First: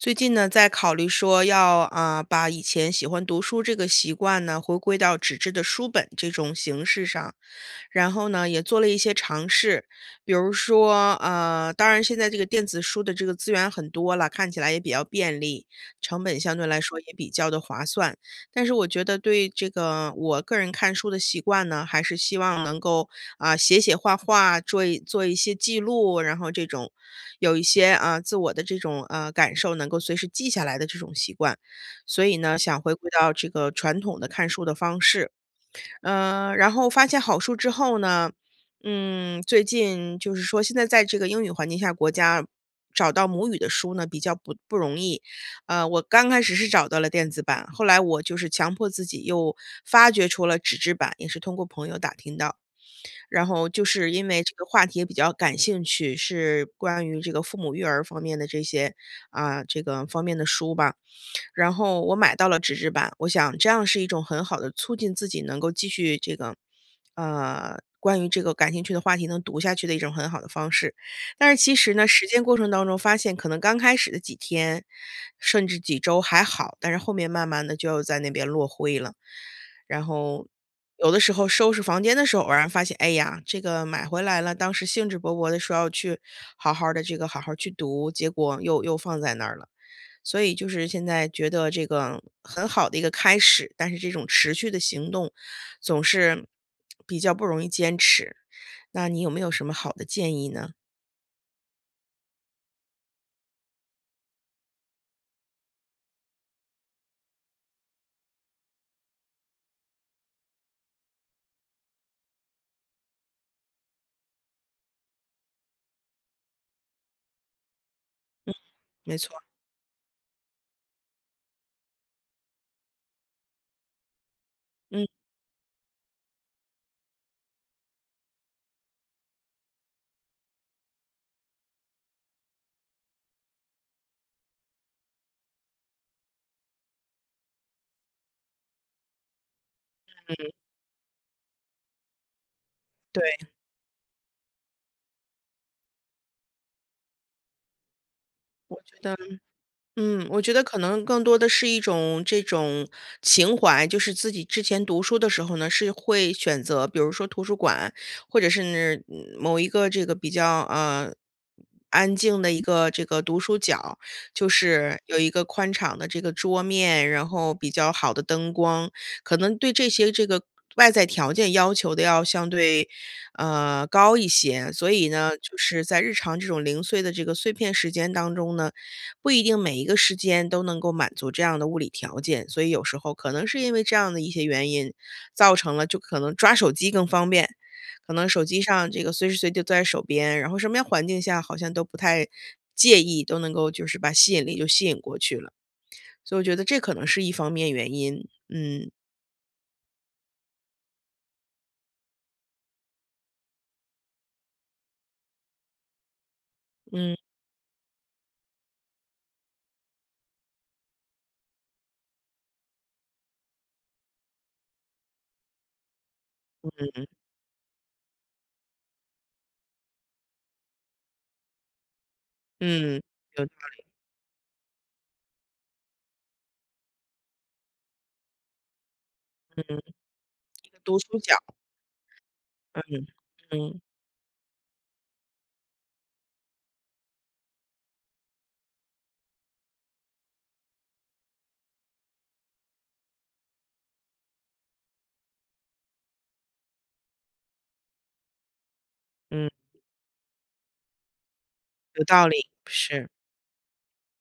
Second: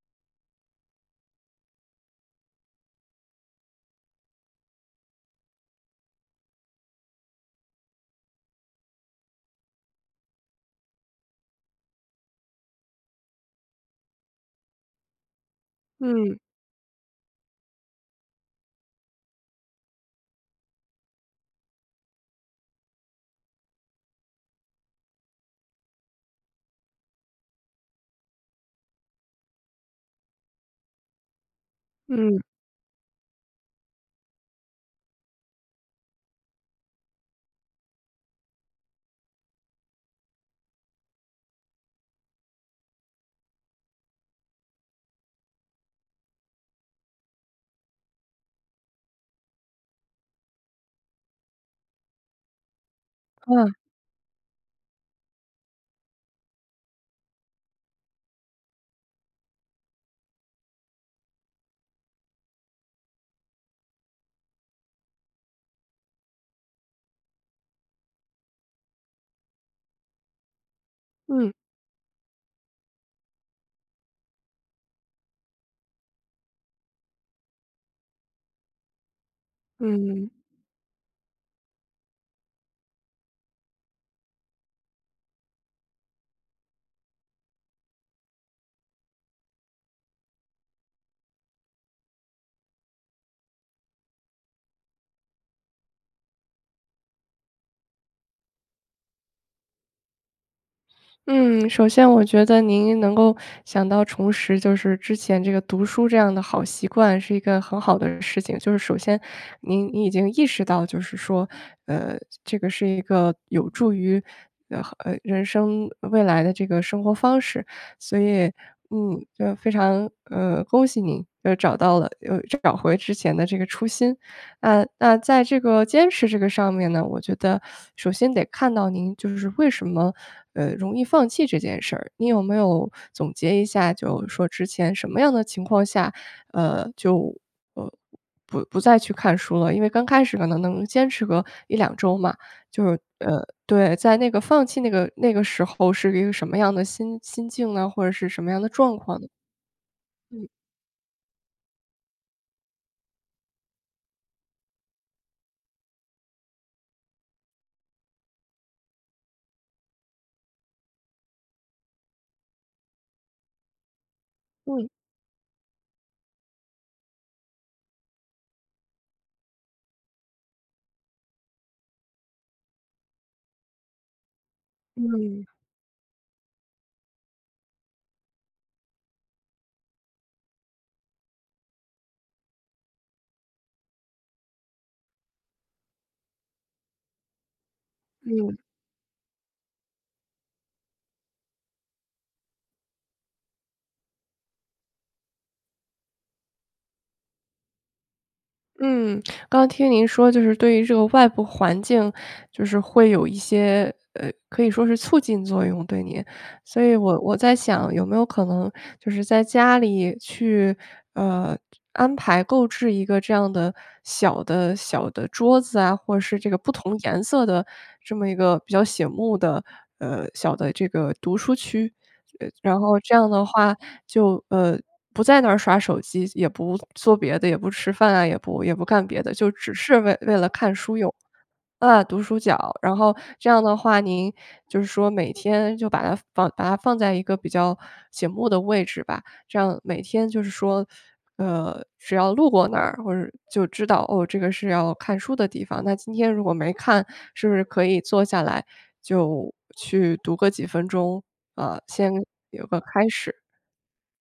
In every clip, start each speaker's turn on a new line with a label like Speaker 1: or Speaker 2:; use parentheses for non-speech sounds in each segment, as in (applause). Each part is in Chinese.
Speaker 1: 最近呢，在考虑说要，啊，把以前喜欢读书这个习惯呢，回归到纸质的书本这种形式上，然后呢也做了一些尝试。比如说呃，当然现在这个电子书的这个资源很多了，看起来也比较便利，成
Speaker 2: 嗯。
Speaker 1: 本相对来说也比较地划算。但是我觉得对这个，我个人看书的习惯呢，还是希望能够，啊，写写画画，桌一做一些记录，然后这种有一些，呃，自我的这种，呃，感受，能够随时记下来的这种习惯。所以
Speaker 2: 嗯。
Speaker 1: 呢，想回归到这个传统的看书的方式。呃，然后发现好书之后呢嗯，最近就是说现在在这个英语环境下国家找到母语的书呢比较不不容易。呃，我刚开始是找到了电子版，后来我就是强迫自己又发掘出了纸质版，也是通过朋友打听到。(smacks lips) 然后
Speaker 2: 嗯。
Speaker 1: 就是因为这个话题也比较感兴趣，是关于这个父母育儿方面的这些啊，这个方面的书吧。(smacks lips) 然后我买到了纸质版，我想这样是一种很好地促进自己能够继续这个呃，关于这个感兴趣的话题能读下去的一种很好的方式。
Speaker 2: 嗯。
Speaker 1: 但是其实呢，实践过程当中发现可能刚开始的几天，甚至几周还好，但是后面慢慢地就要在那边落灰了。然
Speaker 2: 嗯。
Speaker 1: 后有的时候收拾房间的时候偶然发现，哎呀，这个买回来了，当时兴致勃勃地说要去好好儿地这个，好好儿去读，结果又又放在那儿了。所以就是现在觉得这个很好的一个开始，但是这种持续的行动总是 (smacks lips) 比较不容易坚持。那你有没有什么好的建议呢？
Speaker 2: 嗯，首先我觉得您能够想到重拾就是之前这个读书这样的好习惯是一个很好的事情。就是首先您您已经意识到就是说，呃，这个是一个有助于，呃呃，人生未来的这个生活方式，所以，
Speaker 1: 嗯，没
Speaker 2: 嗯，
Speaker 1: 错。
Speaker 2: 就非常呃，恭喜你又找到了又找回之前的这个初心。呃，
Speaker 1: 嗯。
Speaker 2: 那在这个坚持这个上面呢，我觉得 (sucks teeth) 首先得看到您就是为什么，呃，容易放弃这件事儿，你有没有 (sucks teeth) 总结一下就是说之前什么样的情况下，呃，就，呃，不不再去看书了？因为刚开始可
Speaker 1: 嗯。
Speaker 2: 能能坚持个1-2周嘛，就是呃，
Speaker 1: 对。
Speaker 2: 对，在那个放弃那个那个时候是一个什么样的心心境呢？或者是什么样的
Speaker 1: 我觉
Speaker 2: 状
Speaker 1: 得
Speaker 2: 况呢？
Speaker 1: 嗯，我
Speaker 2: 嗯。
Speaker 1: 觉得可能更多的是一种这种情怀。就是自己之前读书的时候呢，是会选择比如说图书馆，或者是，某一个这个比较，呃，安静的一个这个，读书角儿。就
Speaker 2: 嗯。
Speaker 1: 是有一个宽敞的这个桌面，然后比较好的灯光，可能对这些这个外在条件要求得要相对，呃，高一些。所以呢，
Speaker 2: 嗯。
Speaker 1: 就是在日常这种零碎的这个碎片时间当中呢，不一定每一个时间都能够满足这样的物理条件。所以有时候可能是因为这样的一些原因，造成了就可能抓手机更方便，可能手
Speaker 2: 嗯。
Speaker 1: 机上这个随时随地都在手边，然后身边环境下好像都不太介意，都能够就是把吸引力就吸引过去了。(smacks lips) 所以我觉得这可能是一方面原因，嗯。
Speaker 2: 嗯，(smacks lips) 刚听您说就是对于这个外部环境就是会有一些，呃，可以说是促进作用对您，所以
Speaker 1: 嗯。
Speaker 2: 我我在想有没有可能就是在家里去，呃，就安排购置一个这样的小的小的桌子啊，或者是这个不同
Speaker 1: 嗯。
Speaker 2: 颜色的这么一个比较醒目的，呃，小的这个读书区？呃，然后
Speaker 1: 嗯，
Speaker 2: 这样的
Speaker 1: 有道
Speaker 2: 话，
Speaker 1: 理。
Speaker 2: 就，呃，不在那儿刷手机，也不做别的，也不吃饭啊，也不也不干别的，就
Speaker 1: 嗯，
Speaker 2: 只是为为了看
Speaker 1: (smacks lips)
Speaker 2: 书
Speaker 1: 读
Speaker 2: 用。
Speaker 1: 书角儿。
Speaker 2: 嗯，读书角。然
Speaker 1: 嗯，
Speaker 2: 后这样的
Speaker 1: 嗯。
Speaker 2: 话您就是说每天就把它放把它放在一个比较醒目的位置吧，这样每天就是说呃，只要路过那儿，或者是就知道：“哦，这个是要看书的地方。”那今天如果没看，是不是可以坐下来
Speaker 1: 嗯。
Speaker 2: 就去读个几分钟呃，
Speaker 1: 有
Speaker 2: 先
Speaker 1: 道理，
Speaker 2: 有个
Speaker 1: 是。
Speaker 2: 开始。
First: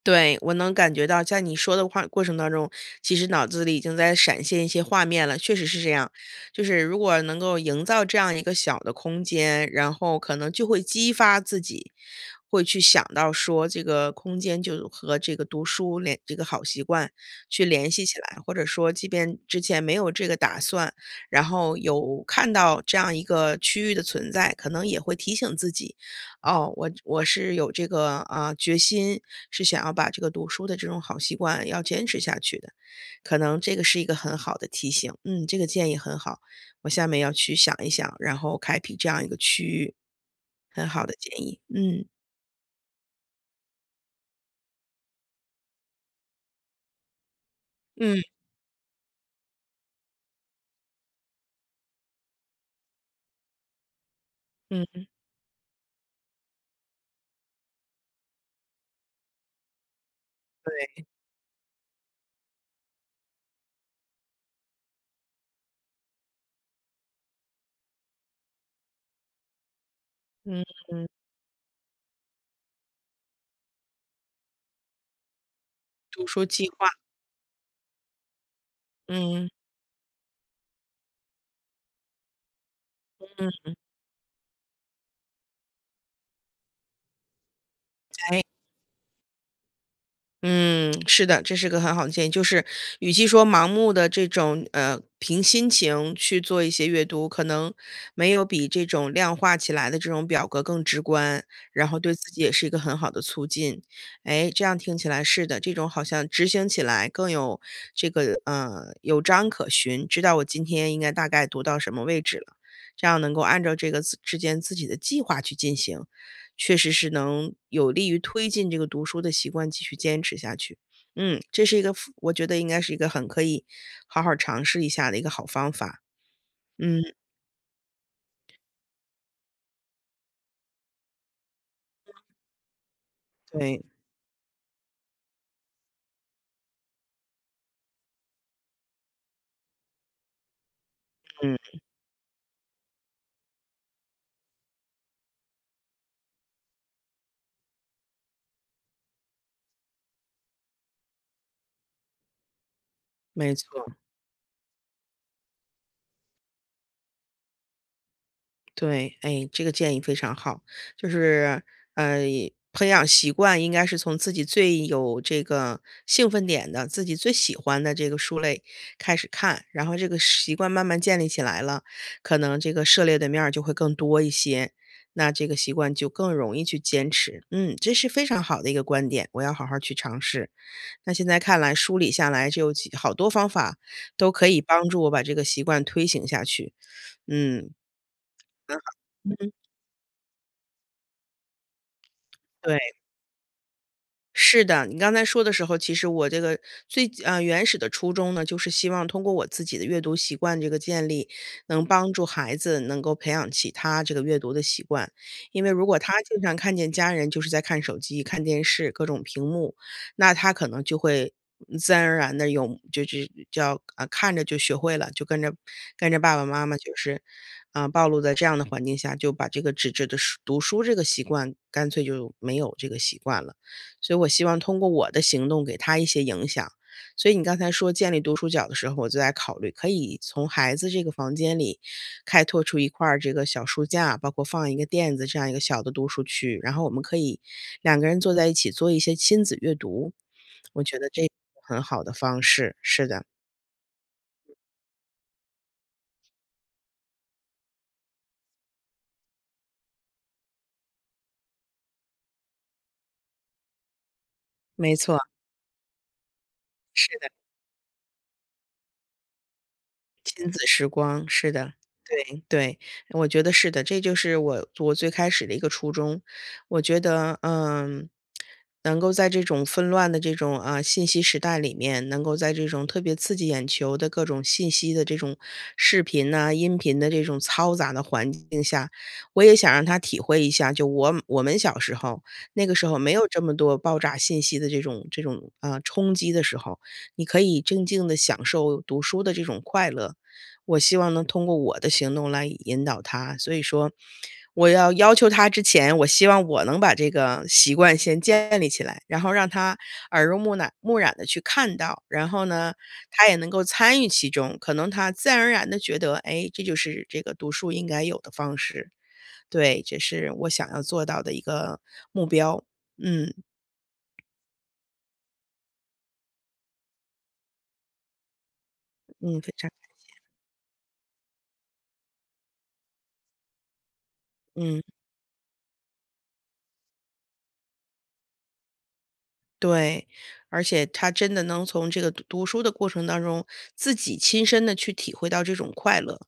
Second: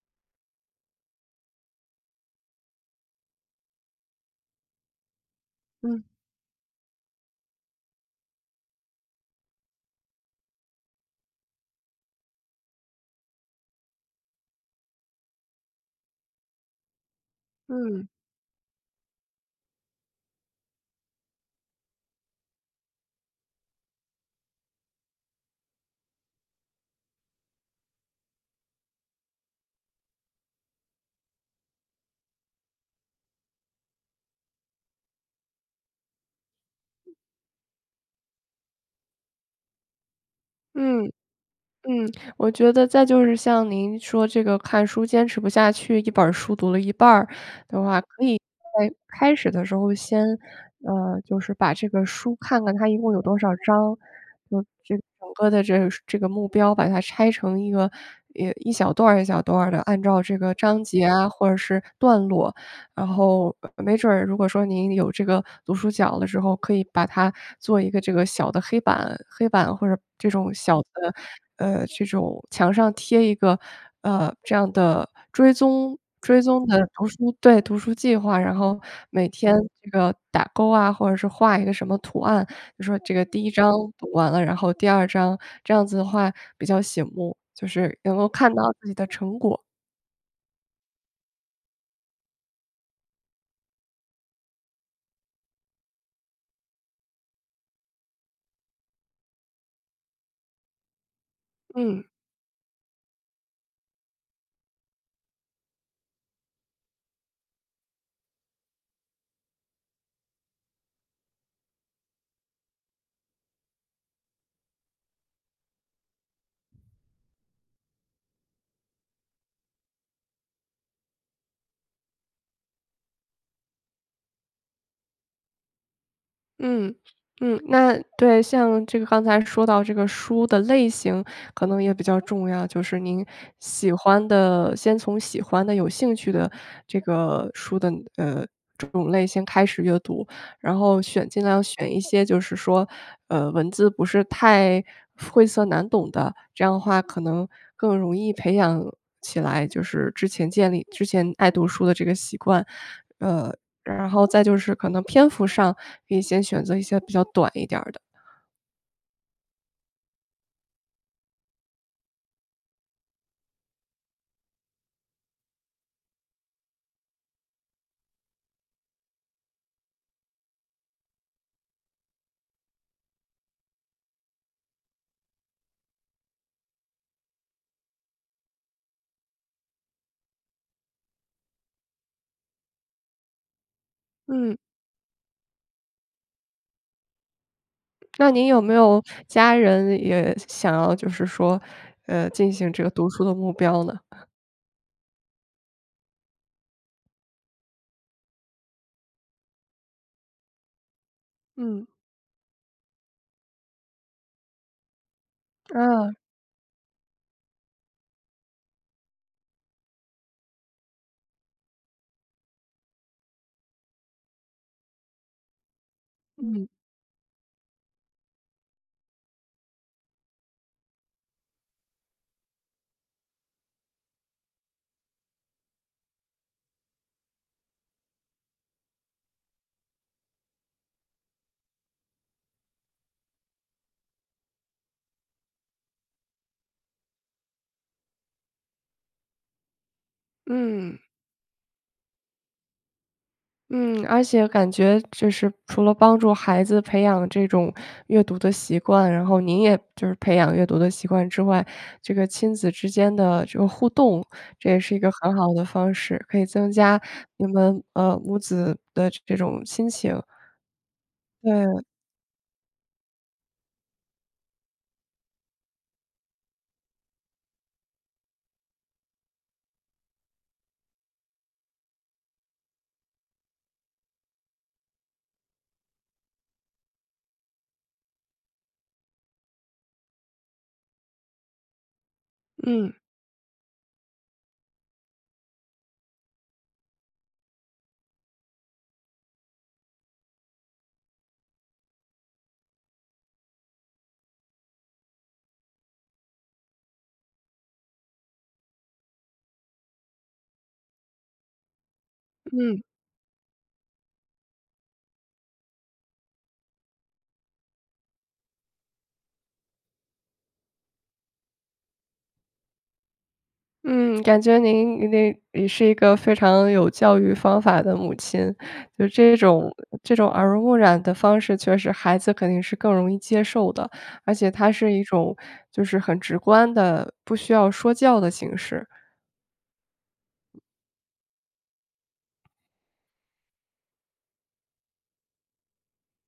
Speaker 1: 对，我能感觉到在你说的话过程当中，其实脑子里已经在闪现一些画面了，确实是这
Speaker 2: 嗯。
Speaker 1: 样，就是如果能够营造这样一个小的空间，然后可能就会激发自己，会去想到说这个空间就和这个读书联这个好习惯去联系
Speaker 2: 嗯。
Speaker 1: 起来，或者说即便之前没有这个打算，然后有看到这样一个区域的存在，可能也会提醒自己，哦，我我是有这个啊，决心，是想要把这个读书的这种好习惯要坚持下去的，可能这个是一个很好的提醒，嗯，这个建议很好，我下面要去想一想，然后开辟这样一个区域。很
Speaker 2: 嗯，
Speaker 1: 好的建议，嗯。
Speaker 2: 嗯，我觉得再就是像您说这个看书坚持不下去1本书读了一半儿的话，
Speaker 1: 嗯。
Speaker 2: 可以在开始的时候先呃，就是把这个书看看它一共有多少章，就这个
Speaker 1: 嗯。
Speaker 2: 整个的这个这个目标把它拆成一个，呃，一小段儿一小段儿的，按照这个章节
Speaker 1: 对。
Speaker 2: 啊，或者是段落，然后，呃，没准儿如果说您有这个读书角的时候，可以把它做一个这个小的黑板，黑板或者这种
Speaker 1: 嗯
Speaker 2: 小的，
Speaker 1: 嗯。
Speaker 2: 呃，就这种墙上贴一个，呃，这样的追踪
Speaker 1: 读
Speaker 2: 追
Speaker 1: 书
Speaker 2: 踪
Speaker 1: 计
Speaker 2: 的
Speaker 1: 划。
Speaker 2: 读书对，读书计划，然后每
Speaker 1: 嗯。
Speaker 2: 天这个打勾啊，或者是画一个什么图案，就说这个第
Speaker 1: 嗯
Speaker 2: 1章
Speaker 1: 嗯。
Speaker 2: 读完了，然后第2章，这样子的话比较醒目，就是能够
Speaker 1: 诶。
Speaker 2: 看到自己的成果。
Speaker 1: 嗯，是的，这是个很好的建议，就是与其说盲目地这种呃，凭心情去做一些阅读，可能没有比这种量化起来的这种表格更直观，然后
Speaker 2: 嗯。
Speaker 1: 对自己也是一个很好的促进，哎，这样听起来是的，这种好像执行起来更有这个呃，有章可循，知道我今天应该大概读到什么位置了，这样能够按照这个自之间自己的计划去进行。确实是能有利于推进这个读书的习惯继续坚持下去，嗯，这是一个，非我觉得应该是一个很可以好好儿尝试一下的一个好方法。
Speaker 2: 嗯，
Speaker 1: 嗯。
Speaker 2: 嗯，那对，像这个刚才说到这个书的类型可能也比较重要，就是您
Speaker 1: 对。
Speaker 2: 喜欢的先从喜欢的、有兴趣的这个书的呃，这种类型开始阅读，然后选尽
Speaker 1: 嗯。
Speaker 2: 量选一些就是说，呃，文字不是太晦涩难懂的，这样的话可能更容易培养起来，就是之前建立之前爱读书的这个习惯。呃，
Speaker 1: 没错。
Speaker 2: 然后再就是可能篇幅上可以先选择一些比较短一点儿的。
Speaker 1: 对，哎，这个建议非常好，就是呃，培养习惯应该是从自己最有这个兴奋点的，自己最喜欢的这个书类开始看，然后这个是习惯慢慢建立起来了，可能这个涉猎的面儿就会更多一些，那这个习惯就更容易去坚持。嗯，这是非常好的一个观点，我要好好儿去尝试。那现在看来梳理下来就好多方法都可
Speaker 2: 嗯。
Speaker 1: 以帮助我把这个习惯推行下去，嗯。
Speaker 2: 那您有没
Speaker 1: 很好，
Speaker 2: 有
Speaker 1: 嗯。
Speaker 2: 家人也想想要就是说，呃，进行这个
Speaker 1: 对。
Speaker 2: 读书的目标呢？
Speaker 1: 是的，你刚才说的时候，其实我这个最，啊，原始的初衷呢，就是希望通过我自己的阅读习惯这个建立，能
Speaker 2: 嗯。
Speaker 1: 帮助孩子能够培养起他这个阅读的习惯，因为如果
Speaker 2: 啊。
Speaker 1: 他经常看见家人就是在看手机、看电视、各种屏幕，那他可能就会，嗯，自然而然地用这这叫呃，看着就学会了，就跟着跟着爸爸妈
Speaker 2: 嗯。
Speaker 1: 妈就是，啊，暴露在这样的环境下，就把这个纸质的书读书这个习惯干脆就没有这个习惯了。所以我希望通过我的行动给他一些影响。所以你刚才说建立读书角的时候，我就在考虑可以从孩子这个房间里开拓出一块儿这个小书架，包括放一个垫子这样一个小的读书区，然后我们可以两个人坐在一起做一些亲子阅读，我觉
Speaker 2: 嗯。
Speaker 1: 得这是个很好的方式，是的。
Speaker 2: 嗯，而且感觉就是除了帮助孩子培养这种阅读的习惯，然后您也就是培养阅读的习惯之外，这个亲子之间的这个互动，这也
Speaker 1: 没
Speaker 2: 是一个
Speaker 1: 错。
Speaker 2: 很好的方式，可以增加
Speaker 1: 是的。
Speaker 2: 你们，呃，母子的这种亲情。
Speaker 1: 亲子时光，是的，
Speaker 2: 对。
Speaker 1: 对，对，我觉得是的，这就是我我最开始的一个初衷。我觉得，嗯，能够在这种纷乱的这种，嗯，信息时代里面，能够在这种特别刺激眼球的各种信息的这种视频啊，音频的这种嘈杂的环境下，我也想让他体会一下，就我我们小时候，那个时
Speaker 2: 嗯。
Speaker 1: 候没有这么多爆炸信息的这种这种，呃，冲击的时候，你可以静静地享受读书的这种快乐。我希望能通过我的行动来引导他，所以说，我要要求他之前，我希望我能把这个习惯先建立起来，然后让他耳濡目染目染地去看到，然后呢，
Speaker 2: 嗯。
Speaker 1: 他也能够参与其中，可能他自然而然地觉得，诶，这就是这个读书应该有的方式。对，这是我想要做到的一个目标，嗯。
Speaker 2: 嗯，感觉您您也是一个非常有教育方法的母亲，就这
Speaker 1: 嗯，非常
Speaker 2: 种
Speaker 1: 感谢。
Speaker 2: 这种耳濡目染的方式确实孩子肯定是更容易接受的，而且他
Speaker 1: 嗯。
Speaker 2: 是一种就是很直观的，不需要说教的形式。
Speaker 1: 对，而且他真的能从这个读读书的过程当中，自己亲身地去体会到这种快乐，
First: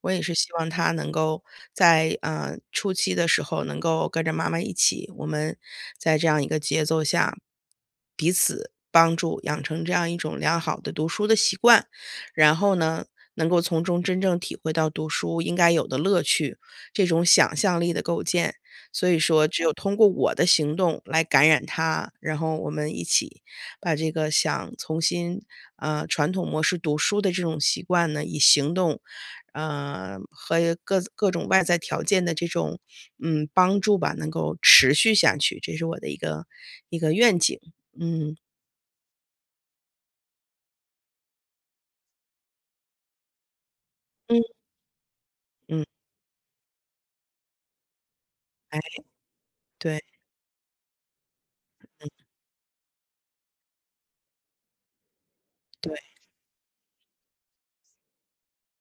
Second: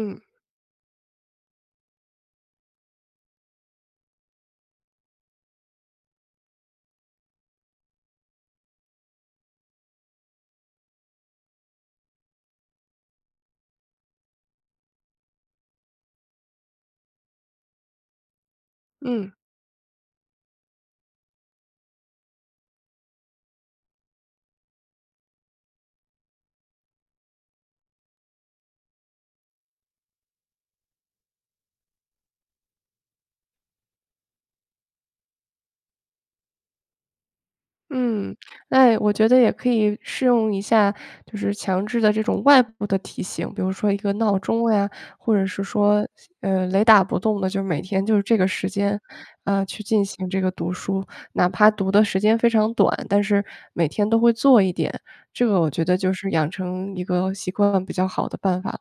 Speaker 1: 我也是希望他能够在，嗯，初期的时候能够跟着妈妈一起，我们在这样一个节奏下，彼此帮助，养成这样一种良好的读书的习惯。然后呢，能够从中真正体会到读书应该有的乐趣，这种想象力的构建。所以
Speaker 2: 嗯。
Speaker 1: 说只有通过我的行动来感染他，然后我们一起把这个想重新，呃，传统模式读书的这种习惯呢，以行动，呃，和各各种外在条件的这种，嗯，帮助吧，能够持续下去，这是我的一个一个愿景，嗯。
Speaker 2: 嗯，哎，我觉得也可以试用一下，就是强制的这种外部的提醒，比如说一个闹
Speaker 1: 嗯。
Speaker 2: 钟呀，或者是
Speaker 1: 嗯。
Speaker 2: 说，呃，雷打不动的，就每天就是这个时
Speaker 1: 哎，
Speaker 2: 间，呃，去
Speaker 1: 对。
Speaker 2: 进行这个读书，哪怕读的
Speaker 1: 嗯。
Speaker 2: 时间非常短，但是每天都会做一点，这个我觉得
Speaker 1: 对。
Speaker 2: 就是养成一个习惯比较好的办法。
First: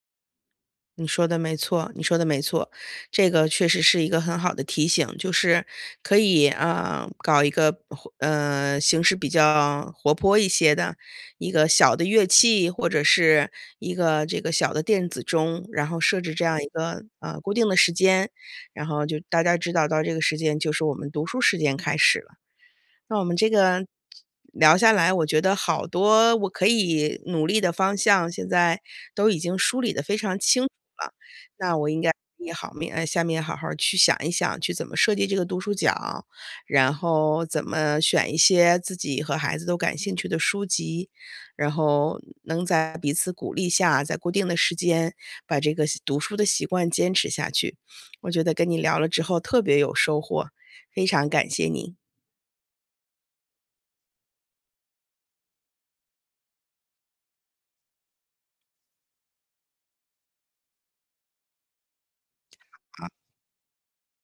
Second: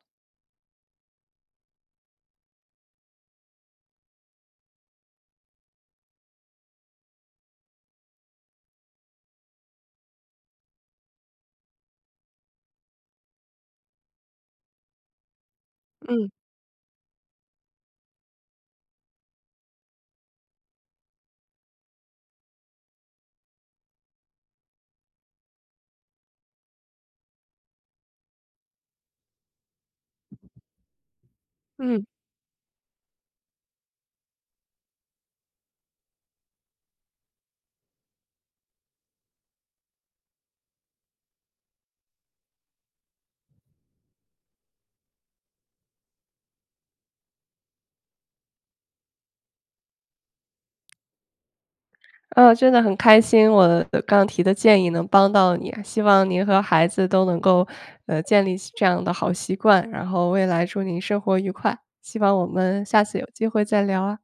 Speaker 1: 你说得没错，你说得没错。这个确实是一个很好的提醒，就是可以，呃，搞一个，活呃，形式比较活泼一些的一个小的乐器，或者是一个这个小的电子钟，然后设
Speaker 2: 嗯。
Speaker 1: 置这样一个，呃，固定的时间，然后就大家知道到这个时间就是我们读书时间开始了。那我们这个聊下来，我觉得好多我可以努力的方向，现在都已经梳理得非常清楚了，那我应
Speaker 2: 嗯。
Speaker 1: 该 (unintelligible) 哎，下面好好去想一想去怎么设计这个读书角，然后怎么选一些自己和孩子都感兴趣的书籍。然后能在彼此鼓励下，在固定的时间把这个习读书的习惯坚持下去。(sniffs) 我觉得跟你聊了之后特别有收获，非常感谢您。
Speaker 2: 嗯，真的很开心我刚提的建议能帮到你，希望您和孩子都能够，呃，建立起这样的好习惯，然后未来祝您生活愉快，希望我们下
Speaker 1: 啊。
Speaker 2: 次有机会再聊啊。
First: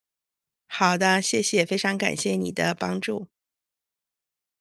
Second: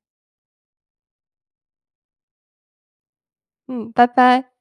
Speaker 1: 好的，谢谢。非常感谢你的帮助。
Speaker 2: 嗯，拜拜。